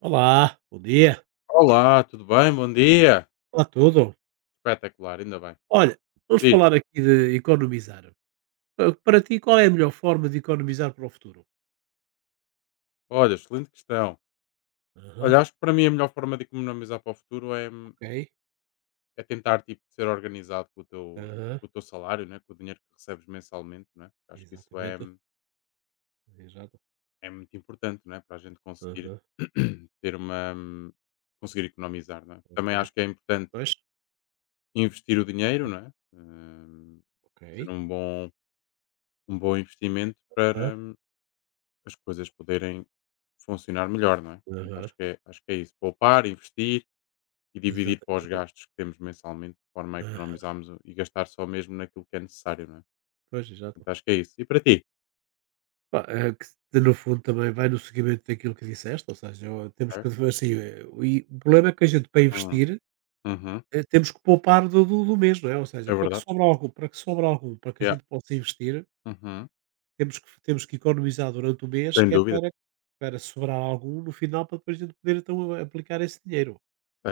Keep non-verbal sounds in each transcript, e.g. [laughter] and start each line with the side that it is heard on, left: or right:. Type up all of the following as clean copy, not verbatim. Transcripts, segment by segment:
right: Olá, bom dia.
left: Olá, tudo bem? Bom dia.
right: Olá a tudo.
left: Espetacular, ainda bem.
right: Olha, vamos
left: Diz-me,
right: falar aqui de economizar. Para ti, qual é a melhor forma de economizar para o futuro?
left: olha, excelente questão.
right: Aham,
left: Olha, acho que para mim a melhor forma de economizar para o futuro é, hum,
right: ok.
left: é tentar tipo, ser organizado com o teu,
right: Aham,
left: com o teu salário, né? Com o dinheiro que recebes mensalmente. Né? Acho que isso é,
right: exatamente.
left: hum,
right: Exato.
left: é muito importante, né? Para a gente conseguir
right: Aham,
left: [clears throat] ter uma. Conseguir economizar. Né? Também acho
right: ok.
left: que é importante
right: Pois,
left: investir o dinheiro, não é?
right: ok.
left: Fazer um bom investimento
right: Aham,
left: para, as coisas poderem funcionar melhor, não é? Portanto,
right: aham,
left: acho que é isso. Poupar, investir e dividir para os
right: exatamente.
left: gastos que temos mensalmente, de forma a
right: Aham,
left: economizarmos e gastar só mesmo naquilo que é necessário, não é?
right: pois, exato.
left: Portanto, acho que é isso. E para ti?
right: Pá, é que no fundo também vai no seguimento daquilo que disseste, ou seja, temos
left: É.
right: que, assim, o problema é que a gente para
left: Hum.
right: investir.
left: Uhum.
right: Temos que poupar do mês, não é? Ou seja,
left: É
right: para que
left: verdade.
right: sobre algum para que sobre algum, para que a
left: Yeah.
right: gente possa investir,
left: Uhum.
right: temos que economizar durante o mês,
left: Sem
right: que é
left: dúvida.
right: para sobrar algum no final, para depois a gente poder então a aplicar esse dinheiro.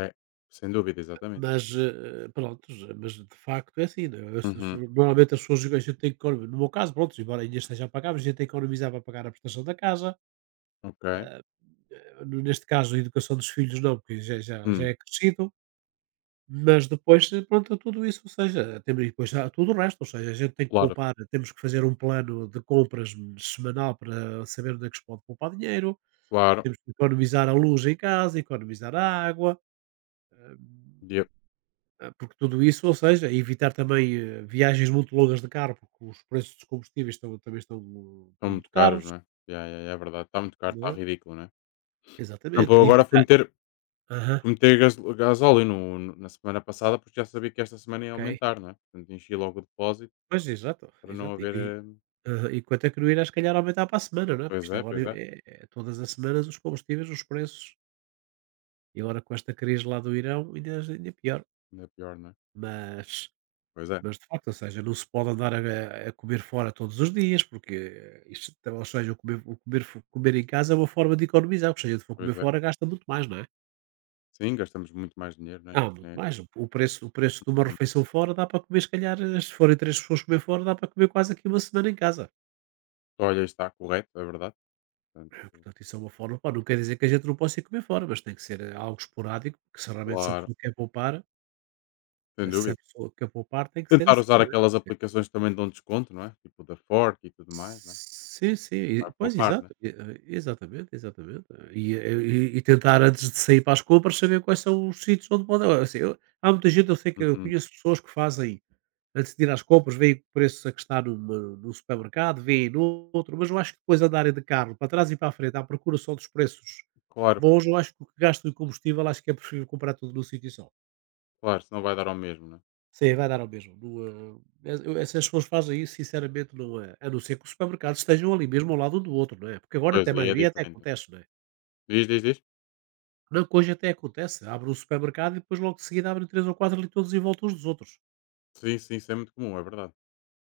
left: É, sem dúvida, exatamente.
right: Mas, prontos, mas de facto é assim, né, eu se
left: Uhum,
right: normalmente as pessoas a gente tem que economizar no meu caso, pronto embora ainda esteja a pagar, mas a gente tem que economizar para pagar a prestação da casa,
left: ok.
right: neste caso a educação dos filhos não, porque já
left: Hum,
right: é crescido. Mas depois, pronto, tudo isso, ou seja, temos e depois há tudo o resto, ou seja, a gente tem que
left: Claro,
right: poupar, temos que fazer um plano de compras semanal para saber onde é que se pode poupar dinheiro,
left: claro.
right: temos que economizar a luz em casa, economizar a água, hum, porque tudo isso, ou seja, evitar também viagens muito longas de carro, porque os preços dos combustíveis estão, também estão, estão
left: Estão muito
right: muito
left: caros,
right: caros,
left: não é? Yeah, yeah, yeah, é verdade. Está muito caro,
right: não
left: está
right: é?
left: ridículo, não é? Por exemplo,
right: Exatamente,
left: eu agora fui
right: evitar.
left: meter,
right: Aham,
left: Fui Meter gasóleo no no na semana passada, porque já sabia que esta semana ia
right: ok.
left: aumentar, não é? Portanto, enchi logo o depósito
right: Pois, exato,
left: para não
right: exato. E
left: haver,
right: que, aham, e quanto a que não irá se calhar aumentar para a semana, não é? Porque
left: pois
right: isto
left: é,
right: agora
left: pois
right: é
left: é.
right: é é todas as semanas os combustíveis, os preços, e agora com esta crise lá do Irão ainda é pior.
left: Ainda é pior, não é?
right: Mas
left: Pois é,
right: mas de facto, ou seja, não se pode andar a comer fora todos os dias, porque isto então, ou seja, o comer em casa é uma forma de economizar, porque se a gente for
left: pois
right: comer
left: é.
right: fora gasta muito mais, não é?
left: Sim, gastamos muito mais dinheiro, não é?
right: Ah, muito
left: Né.
right: mais. O preço de uma
left: Hum.
right: refeição fora dá para comer se calhar, se forem 3 pessoas comer fora, dá para comer quase aqui uma semana em casa.
left: Olha, está correto, é verdade. Portanto,
right: Portanto, isso é uma forma, pá, não quer dizer que a gente não possa ir comer fora, mas tem que ser algo esporádico, porque se realmente se a
left: claro,
right: pessoa quer poupar,
left: sem
right: eh, se a
left: dúvida.
right: pessoa quer poupar, tem que ser
left: Tentar
right: assim.
left: usar aquelas aplicações que também dão desconto, não é? Tipo da Fork e tudo mais, não é?
right: Sim, sim,
left: Vai
right: e pois
left: poupar, não é?
right: exato, e exatamente, exatamente. E tentar antes de sair para as compras saber quais são os sítios onde podem assim, eu há muita gente, eu sei que eu
left: Uhum.
right: conheço pessoas que fazem, antes de ir às compras, veem o preço a que está num supermercado, veem no outro mas eu acho que depois andarem de carro para trás e para a frente à procura só dos preços
left: Claro,
right: bons, eu acho que o que gasto em combustível, acho que é preferível comprar tudo num sítio só.
left: claro, senão vai dar ao mesmo, não é?
right: Sim, vai dar ao mesmo. Não, eu essas pessoas fazem isso, sinceramente, não é a não ser que os supermercados estejam ali mesmo ao lado um do outro, não é? Porque agora
left: Pois,
right: até a
left: aí é
right: maioria até
left: diferente.
right: acontece, não é?
left: Diz, diz, diz?
right: Não, que hoje até acontece. Abre um supermercado e depois logo de seguida abrem três ou quatro ali todos em volta uns dos outros.
left: Sim, sim, isso é muito comum, é verdade.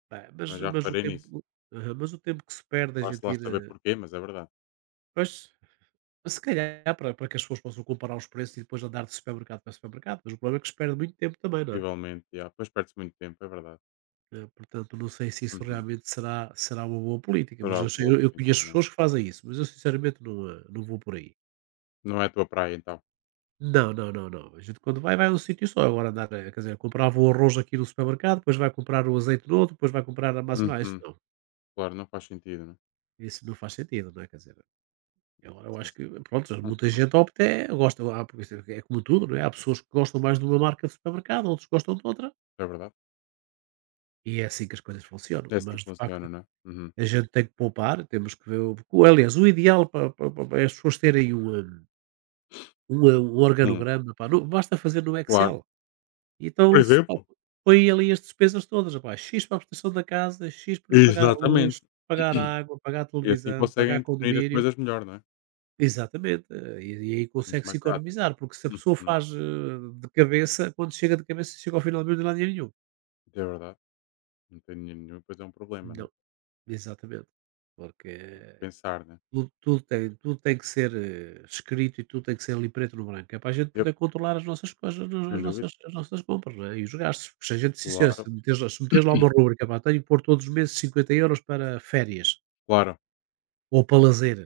right: Pá, mas,
left: Mas já
right: mas,
left: reparei nisso.
right: aham, mas o tempo que se perde a
left: Vá-se
right: gente
left: lá
right: ir.
left: saber porquê, mas é verdade.
right: Pois, mas se calhar para que as pessoas possam comparar os preços e depois andar de supermercado para supermercado, mas o problema é que se perde muito tempo também, não é?
left: Possivelmente, yeah. Depois perde-se muito tempo, é verdade.
right: Portanto, não sei se isso
left: Uhum.
right: realmente será uma boa política, mas
left: Será
right: eu,
left: algo
right: sei-
left: bom,
right: eu- eu conheço
left: não é?
right: pessoas que fazem isso, mas eu sinceramente não, não vou por aí.
left: Não é a tua praia, então.
right: Não, não, não, não. A gente quando vai, vai a um sítio só. Agora andar, quer dizer, comprava o arroz aqui no supermercado, depois vai comprar o azeite no outro, depois vai comprar a massa. Não, isso
left: Uhum.
right: não.
left: Claro, não faz sentido, né?
right: Isso não faz sentido, não é? Quer dizer, agora eu
left: Sim,
right: acho
left: sim.
right: que, pronto, muita
left: Uhum.
right: gente opta, é, gosta, ah, porque isso é como tudo, não é? Há pessoas que gostam mais de uma marca de supermercado, outros gostam de outra,
left: É verdade.
right: e é assim que as coisas funcionam.
left: É assim
right: Mas,
left: que
right: de facto,
left: funciona, não é? Uhum.
right: a gente tem que poupar, temos que ver o aliás, o ideal para pa pa é as pessoas terem um
left: Hum,
right: organograma, pá, no basta fazer no
left: claro.
right: Excel.
left: Por
right: Então se pá,
left: exemplo.
right: põe ali as despesas todas, rapaz, "X" para a prestação da casa, "X" para pagar a luz,
left: Exatamente.
right: pagar a
left: [clears throat]
right: água, pagar a
left: E assim
right: televisão, pagar
left: conseguem definir as
right: condomínio.
left: coisas melhor, não é?
right: Exatamente, e aí
left: Muito
right: consegue-se
left: mais prático.
right: economizar, porque se a pessoa
left: Uhum.
right: faz, de cabeça, quando chega de cabeça, chega ao final do mês não dá dinheiro nenhum.
left: É verdade. Não tem dinheiro nenhum, depois é um problema, não
right: Não,
left: é?
right: exatamente, porque
left: Pensar, né?
right: tudo tem que ser escrito e tudo tem que ser ali preto no branco. É para a gente
left: Yep.
right: poder controlar as nossas coisas, as as
left: Sem dúvida.
right: nossas, as nossas compras, não é? E os gastos. Porque se a gente, se, se,
left: Claro.
right: se meteres, lá- se meteres lá uma rubrica, pá, tenho que pôr todos os meses 50 euros para férias
left: Claro.
right: ou para lazer,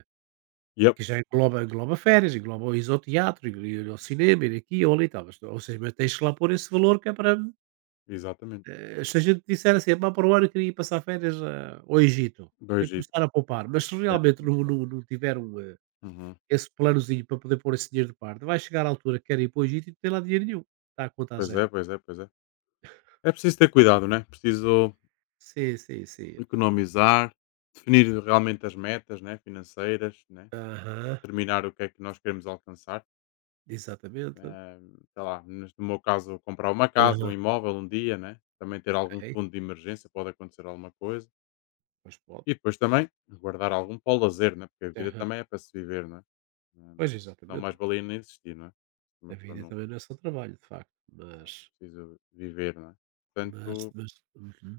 left: Yep.
right: que já engloba férias, engloba o isoteatro, ir ao cinema, ir aqui ou ali. E tal. Mas, ou seja, mas tens que lá pôr esse valor que é para.
left: Exatamente.
right: Se a gente disser assim, pá, para o ano eu queria ir passar férias ah, ao Egito, eu tenho que
left: Beijito.
right: começar a poupar. Mas se
left: Yeah.
right: realmente
left: Mas-
right: não, não, não tiver um.
left: Uhum.
right: Esse planozinho para poder pôr esse dinheiro de parte. Vai chegar a altura que quer ir para o Egito e não tem lá dinheiro nenhum. Está a conta a
left: Pois
right: zero.
left: é, pois é, pois é. É preciso ter cuidado, né? Preciso
right: Sim, sim, sim. É preciso ter-
left: economizar, definir realmente as metas, né? Financeiras, né?
right: Aham,
left: Determinar o que é que nós queremos alcançar.
right: exatamente.
left: Eh, sei lá, no meu caso, comprar uma casa,
right: Aham.
left: um imóvel um dia, né? Também ter algum
right: Ok,
left: fundo de emergência, pode acontecer alguma coisa.
right: mas pronto.
left: E depois também guardar algum para o lazer, né? Porque a vida
right: Aham.
left: também é para se viver, não é? Eh,
right: Pois,
left: Não
right: exatamente.
left: mais valia nem existir, não é?
right: A
left: Uma pessoa
right: vida
left: não
right: também não é só trabalho, de facto. Mas,
left: precisa viver, não é?
right: mas,
left: Portanto,
right: mas, uhum,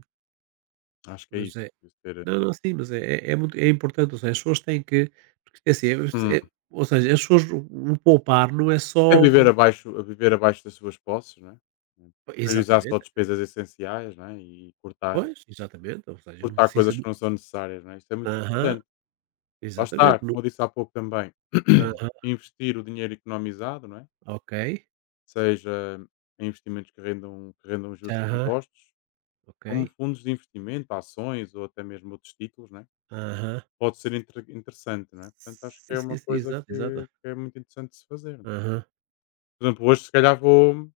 left: acho que é
right: mas
left: isso.
right: é.
left: Preciso ter.
right: Não, não, sim, mas é muito, é importante. Ou seja, as pessoas têm que. Porque, é assim, ou seja, as pessoas. O poupar não é
left: É
right: só.
left: viver
right: O-
left: abaixo, a viver abaixo das suas posses, não é? Priorizar só
right: Exatamente.
left: despesas essenciais, não é? E cortar,
right: Pois, exatamente. Ou seja, não
left: cortar
right: precisa.
left: coisas que
right: De-
left: não são necessárias, não é? Isto é muito
right: Aham.
left: importante. Lá
right: Exatamente,
left: está,
right: no
left: como eu disse há pouco também,
right: aham,
left: investir o dinheiro economizado, não é?
right: ok,
left: Seja em investimentos que rendam juros
right: aham,
left: compostos,
right: ok,
left: como fundos de investimento, ações ou até mesmo outros títulos, não é?
right: aham.
left: Pode ser interessante, não é? Portanto, acho que
right: Sim,
left: é
right: sim,
left: uma
right: sim,
left: coisa que,
right: exato, exato.
left: que é muito interessante de se fazer.
right: Aham,
left: Por exemplo, hoje se calhar vou,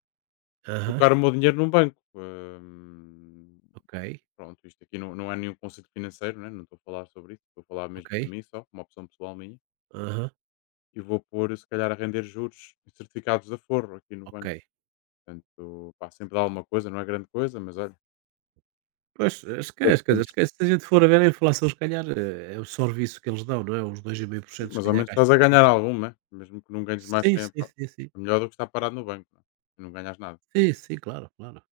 right: aham,
left: colocar o meu dinheiro num banco.
right: ok,
left: Pronto, isto aqui não, não é nenhum conceito financeiro, né? Não estou a falar sobre isso, estou a falar mesmo
right: ok,
left: de mim só, uma opção pessoal minha.
right: aham,
left: E vou pôr, se calhar, a render juros em certificados de aforro aqui no
right: ok.
left: banco. Portanto, pá, sempre dá alguma coisa, não é grande coisa, mas olha,
right: Pois,
left: é o
right: esquece,
left: que
right: quer dizer,
left: temos.
right: esquece, se a gente for a ver a inflação se calhar, é o serviço que eles dão, não é, uns
left: Sim,
right: 2,5% se
left: mas ao
right: calhar que
left: menos
right: acho
left: estás
right: que
left: a
right: eles estão
left: ganhar algum, né? Mesmo que não ganhes mais
right: sim,
left: tempo.
right: sim, sim, sim.
left: É melhor do que estar parado no banco, né? E não ganhas nada.
right: Sim, sim, claro, claro.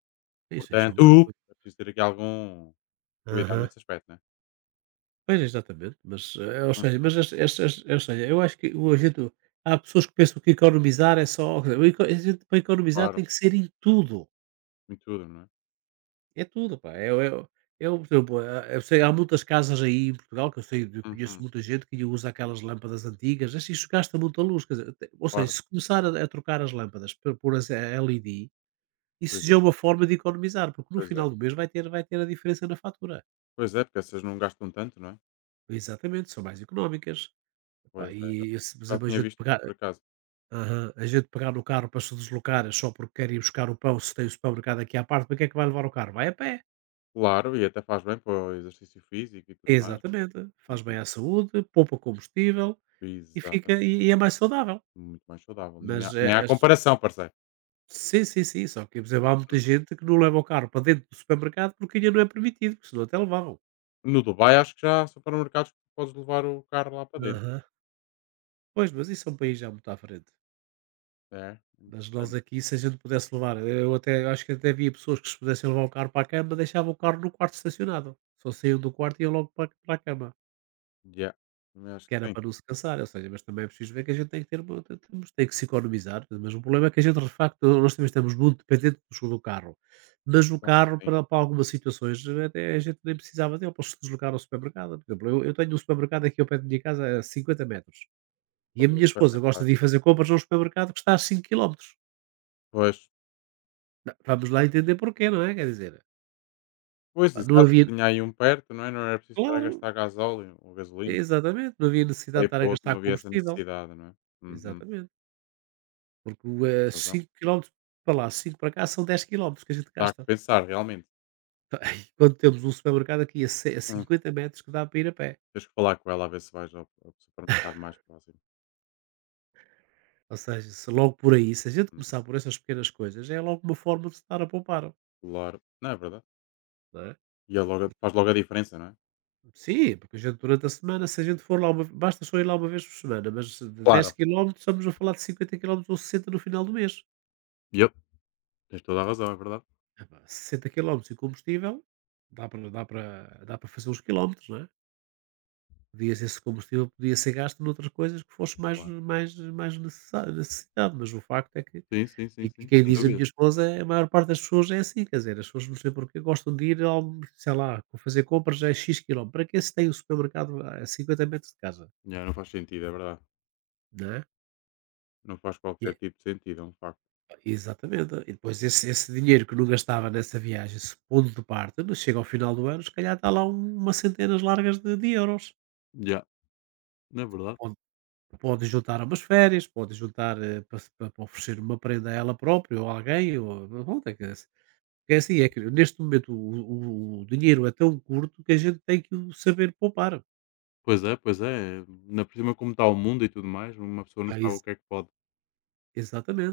right: Sim, sem sombra de
left: Portanto,
right: dúvida.
left: é preciso ter aqui algum cuidado
right: Aham.
left: nesse aspecto, né?
right: Pois, exatamente, mas, ou
left: Hum,
right: seja, mas estas ou seja, eu acho que o a gente há pessoas que pensam que economizar é só quer dizer, o eco a gente para economizar tem
left: Claro,
right: que ser em tudo,
left: em tudo, não é?
right: é tudo pá, é o, por exemplo, há eu sei há muitas casas aí em Portugal que eu sei eu conheço
left: Uhum,
right: muita gente que usa aquelas lâmpadas antigas, assim, isso gasta muita luz, quer dizer, até ou seja,
left: claro,
right: se começar a trocar as lâmpadas por as LED,
left: por
right: isso já é
left: exemplo,
right: uma forma de economizar, porque no
left: pois é.
right: final do mês vai ter a diferença na fatura.
left: Pois é, porque essas não gastam tanto, não é?
right: Exatamente, são mais económicas, epá,
left: Pois é, já
right: e se, por
left: já
right: exemplo, a
left: tinha
right: gente
left: visto isso
right: pegar.
left: por acaso.
right: Aham. A gente pegar no carro para se deslocar é só porque quer ir buscar o pão, se tem o supermercado aqui à parte, para que é que vai levar o carro? Vai a pé.
left: Claro, e até faz bem para o exercício físico e tudo mais. Não
right: Exatamente.
left: é?
right: Faz bem
left: Uhum.
right: à saúde, poupa combustível e fica
left: Exatamente,
right: e é mais saudável.
left: muito mais saudável. Nem
right: Mas
left: há, nem
right: é,
left: há comparação, parceiro.
right: sim, sim, sim. Só que, por exemplo, há muita
left: Uhum.
right: gente que não leva o carro para dentro do supermercado porque ainda não é permitido, porque senão até levavam.
left: No Dubai acho que já há supermercados que podes levar o carro lá para dentro.
right: Aham. Pois, mas isso é um país já muito à frente.
left: É,
right: Mas nós
left: interessante.
right: aqui, se a gente pudesse levar, eu até acho que até havia pessoas que se pudessem levar o carro para a cama, deixavam o carro no quarto estacionado. Só saíam do quarto e iam logo para a cama.
left: Yeah. Também acho
right: Que era
left: que sim.
right: para não se cansar, ou seja, mas também é preciso ver que a gente tem que ter uma te temos tem que se economizar, mas o problema é que a gente de facto nós também estamos muito dependentes do carro, mas o
left: Então,
right: carro
left: sim,
right: para algumas situações até a gente nem precisava dele para se deslocar ao supermercado, por exemplo, eu tenho um supermercado aqui ao pé da minha casa a 50 metros, e a
left: olha,
right: minha esposa gosta
left: espetacular.
right: de ir fazer compras a um supermercado que está a 5 quilómetros.
left: Pois,
right: Não, vamos lá entender porquê, não é? Quer dizer,
left: pois,
right: pá, não
left: exato.
right: havia.
left: Tinha aí um perto, não é? Não era preciso estar a
right: Claro.
left: gastar gasóleo ou gasolina.
right: Exatamente, não havia necessidade
left: Aí
right: de estar a
left: para outro não
right: gastar
left: havia essa
right: combustível.
left: necessidade, não é? Uhum.
right: Exatamente. Porque
left: Razão.
right: 5 km para lá, 5 para cá, são 10 km que a gente
left: Dá a
right: gasta.
left: pensar, realmente.
right: Então, [laughs] quando temos um supermercado aqui a
left: Hum.
right: 50 metros que dá para ir a pé.
left: Tens que falar com ela a ver se vais ao supermercado mais próximo.
right: Ou seja, se logo por aí, se a gente
left: Hum.
right: começar por essas pequenas coisas, é logo uma forma de estar a poupar,
left: Claro. Não é verdade?
right: não é?
left: E é logo, faz logo a diferença, não é?
right: Sim, porque a gente durante a semana, se a gente for lá, uma, basta só ir lá uma vez por semana, mas de 10
left: Claro.
right: km estamos a falar de 50 km ou 60 no final do mês.
left: Yep. Tens toda a razão, é verdade.
right: Epá, 60 km e combustível, dá para fazer uns quilómetros, não é? Podia ser esse combustível, podia ser gasto noutras coisas que fosse mais
left: Claro.
right: mais mais necessa necessidade, mas o facto é que
left: Sim, sim, sim,
right: e que
left: sim.
right: quem
left: Sem
right: diz a
left: dúvida.
right: minha esposa é a maior parte das pessoas, é assim. Quer dizer, as pessoas não sei porquê gostam de ir, ao sei lá, fazer compras a "x" quilómetros para que se tem o supermercado a 50 metros de casa,
left: Já não faz sentido, é verdade.
right: não é?
left: Não faz
right: E
left: qualquer
right: é
left: tipo de sentido, é um facto.
right: Exatamente, e depois esse dinheiro que não gastava nessa viagem, se pondo de parte, não chega ao final do ano, se calhar está lá uma centenas largas de euros.
left: Já não é verdade.
right: Pode juntar umas férias, pode juntar, para se para oferecer uma prenda a ela própria ou a alguém, ou pronto, é assim, é que neste momento o dinheiro é tão curto que a gente tem que o saber poupar.
left: Pois é, pois é. Na por cima como está o mundo e tudo mais, uma pessoa não
right: Ah,
left: sabe o
right: exa
left: que é que pode, o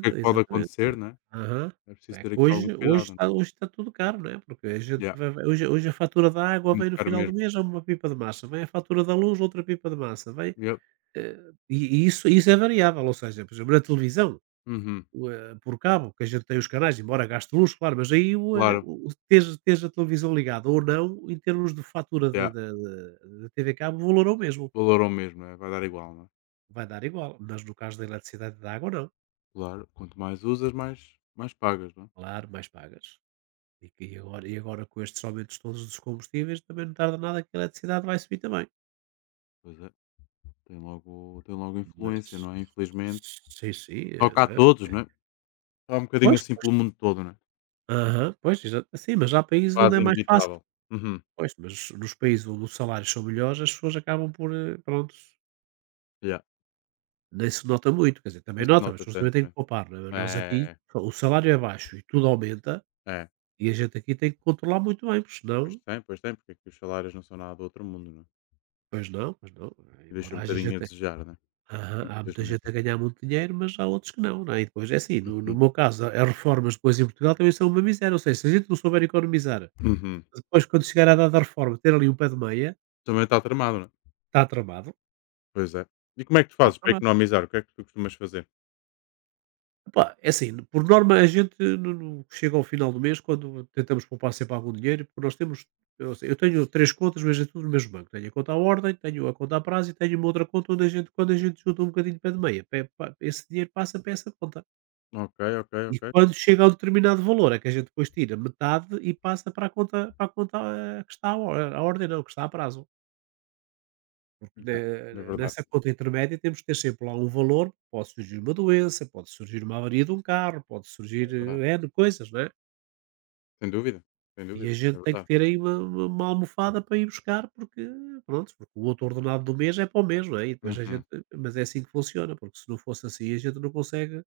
left: que é que pode,
right: exatamente.
left: acontecer, né?
right: Aham.
left: É preciso
right: É que
left: ter aqui algum
right: hoje hoje
left: cuidado, né?
right: está hoje está tudo caro, não é? Porque a gente
left: Ya,
right: vai vai hoje, a fatura da água
left: muito
right: vem no
left: caro
right: final do
left: mesmo.
right: mês, é uma pipa de massa, vem a fatura da luz, outra pipa de massa, vem,
left: Yep.
right: e isso é variável. Ou seja, por exemplo, na televisão
left: Uhum.
right: por cabo, que a gente tem os canais, embora gaste luz, claro. Mas aí
left: Claro.
right: o teres a televisão ligada ou não, em termos de fatura da
left: Já
right: da- da- da TV cabo, o valor é o mesmo.
left: valor ao mesmo, né? Vai dar igual, né?
right: Vai dar igual. Mas no caso da eletricidade e da água, não.
left: Claro, quanto mais usas, mais pagas, não é?
right: Claro, mais pagas. E agora, com estes aumentos todos dos combustíveis, também não tarda nada que a eletricidade vai subir também.
left: Pois é, tem logo influência,
right: Mas,
left: não é? Infelizmente.
right: sim, sim,
left: Toca a
right: não é?
left: todos, não é? Está um bocadinho
right: Pois,
left: assim
right: pois.
left: pelo mundo todo, não é?
right: Aham, pois, exato. Sim, mas há países onde é
left: Quase
right: mais fácil.
left: inevitável. Uhum.
right: Pois, mas nos países onde os salários são melhores, as pessoas acabam por, pronto,
left: Yeah.
right: nem se nota muito. Quer dizer,
left: Não
right: também
left: se
right: nota, mas as
left: nota
right: pessoas também
left: tanto,
right: têm que poupar, não é?
left: não
right: Nós
left: é?
right: aqui,
left: É,
right: o salário é baixo e tudo aumenta,
left: é.
right: e a gente aqui tem que controlar muito bem, porque senão.
left: Pois tem, porque aqui os salários não são nada do outro mundo, não é?
right: Pois não, pois não,
left: E
right: embora
left: deixa um
right: haja
left: bocadinho a
right: gente
left: desejar, não é?
right: a, aham, há muita gente
left: Infelizmente.
right: a ganhar muito dinheiro, mas há outros que não, não é? E depois é assim, no
left: Uhum.
right: meu caso, as reformas depois em Portugal também são uma miséria. Ou seja, se a gente não souber economizar,
left: Uhum.
right: depois quando chegar à data da reforma ter ali um pé de meia,
left: Também está tramado, não é?
right: está tramado,
left: Pois é. E como é que tu
right: está
left: fazes para
right: tramado.
left: economizar? O que é que tu costumas fazer?
right: Epá, é assim. Por norma a gente no no chega ao final do mês, quando tentamos poupar sempre algum dinheiro, porque nós temos, eu se eu tenho 3 contas, mas é tudo no mesmo banco. Tenho a conta à ordem, tenho a conta a prazo e tenho uma outra conta onde a gente quando a gente junta um bocadinho de pé de meia, pe pa esse dinheiro passa para essa conta.
left: Ok, ok,
right: E
left: ok.
right: quando chega a um determinado valor, é que a gente depois tira metade e passa para a conta, que está à ordem, não, que está a prazo. Porque
left: Já. É
right: na
left: verdade,
right: nessa conta intermédia temos que ter sempre lá um valor. Pode surgir uma doença, pode surgir uma avaria de um carro, pode surgir,
left: é verdade.
right: N coisas, né?
left: Sem dúvida, sem
right: E a
left: dúvida,
right: gente
left: é
right: tem que
left: verdade.
right: ter aí uma almofada para ir buscar, porque, pronto, porque o outro ordenado do mês é para o mês, não é? E depois a gente,
left: Uhum.
right: mas é assim que funciona, porque se não fosse assim a gente não consegue,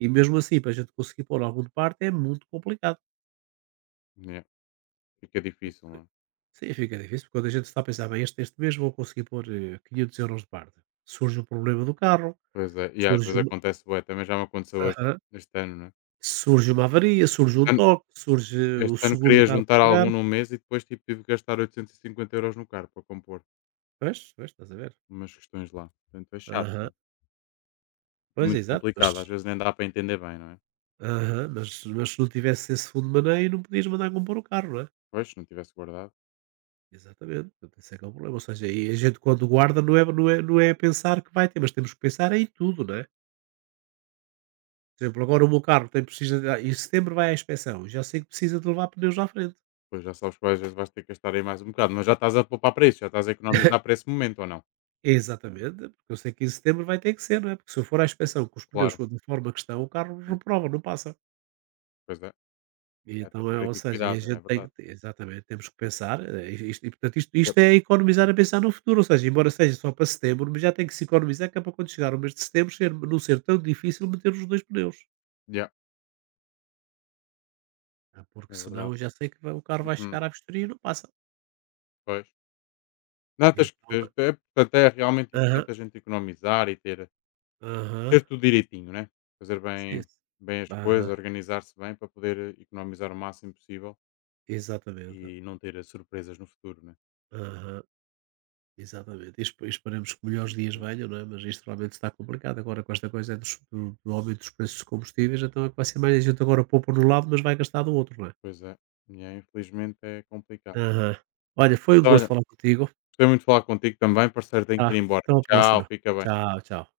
right: e mesmo assim para a gente conseguir pôr algum de parte é muito complicado.
left: Yeah. Fica difícil, não é?
right: Sim, fica difícil, porque quando a gente está a pensar, bem, este mês vou conseguir pôr, 500 € de parte. Surge o problema do carro,
left: Pois é, e às, uhum,
right: surge
left: vezes
right: uma...
left: acontece bué, também já me aconteceu este, ano, não é?
right: surge uma avaria, surge
left: Este
right: um
left: ano,
right: toque, surge o
left: este ano
right: seguro do
left: queria
right: carro para
left: juntar
right: pagar.
left: algum num mês e depois tipo, tive que gastar 850 euros no carro para compor
right: Pois, pois, estás a ver?
left: umas questões lá. Portanto, é chato,
right: Aham.
left: não é? É
right: Pois, é
left: muito
right: exato, mas,
left: complicado, às vezes nem dá para entender bem, não é?
right: aham, mas se não tivesse esse fundo de maneio não podias mandar compor o carro, não é?
left: Pois, se não tivesse guardado,
right: Exatamente, portanto esse é que é o problema. Ou seja, e a gente quando guarda não é pensar que vai ter, mas temos que pensar em tudo, não é? Por exemplo, agora o meu carro tem precisa de em setembro vai à inspeção, já sei que precisa de levar pneus à frente.
left: depois já sabes que às vezes vais ter que gastar aí mais um bocado, mas já estás a poupar para isso, já estás a economizar para esse momento ou não?
right: Exatamente, porque eu sei que em setembro vai ter que ser, não é? Porque se eu for à inspeção com os pneus
left: Claro.
right: de forma que estão, o carro
left: Hum.
right: reprova, não passa.
left: Pois é,
right: E
left: é, tens
right: Então,
left: que
right: é
left: ter
right: ou
left: aqui
right: seja, e a
left: cuidado,
right: gente
left: é
right: tem que,
left: verdade.
right: exatamente, temos que pensar, isto e portanto isto
left: Yep.
right: é economizar a pensar no futuro. Ou seja, embora seja só para setembro, mas já tem que se economizar que é para quando chegar o mês de setembro ser não ser tão difícil meter os dois pneus.
left: Yeah,
right: Ah, porque
left: é
right: senão
left: verdade.
right: eu já sei que vai o carro vai
left: Uhum.
right: chegar à vistoria e não passa.
left: Pois. Não,
right: E
left: tens que
right: então,
left: ter, é portanto, é realmente
right: aham,
left: importante a gente economizar e ter,
right: aham.
left: ter tudo direitinho, né? Fazer
right: Sim,
left: bem
right: s
left: as coisas,
right: aham,
left: organizar-se bem para poder economizar o máximo possível
right: exatamente.
left: e não ter surpresas no futuro, né?
right: Aham. Exatamente. E esperemos que melhores dias
left: Então,
right: venham, não é? Mas isto realmente está complicado agora com esta coisa dos do do aumento dos preços dos combustíveis, então é que vai ser mais. A gente agora poupa de um lado, mas vai gastar do outro, não é?
left: pois é, e é, infelizmente é complicado.
right: Aham. Olha, foi um gosto
left: Olha,
right: falar contigo.
left: gostei muito de falar contigo também, parceiro, tenho
right: Tá,
left: que ir embora.
right: até uma
left: Tchau,
right: próxima.
left: fica bem.
right: Tchau, tchau.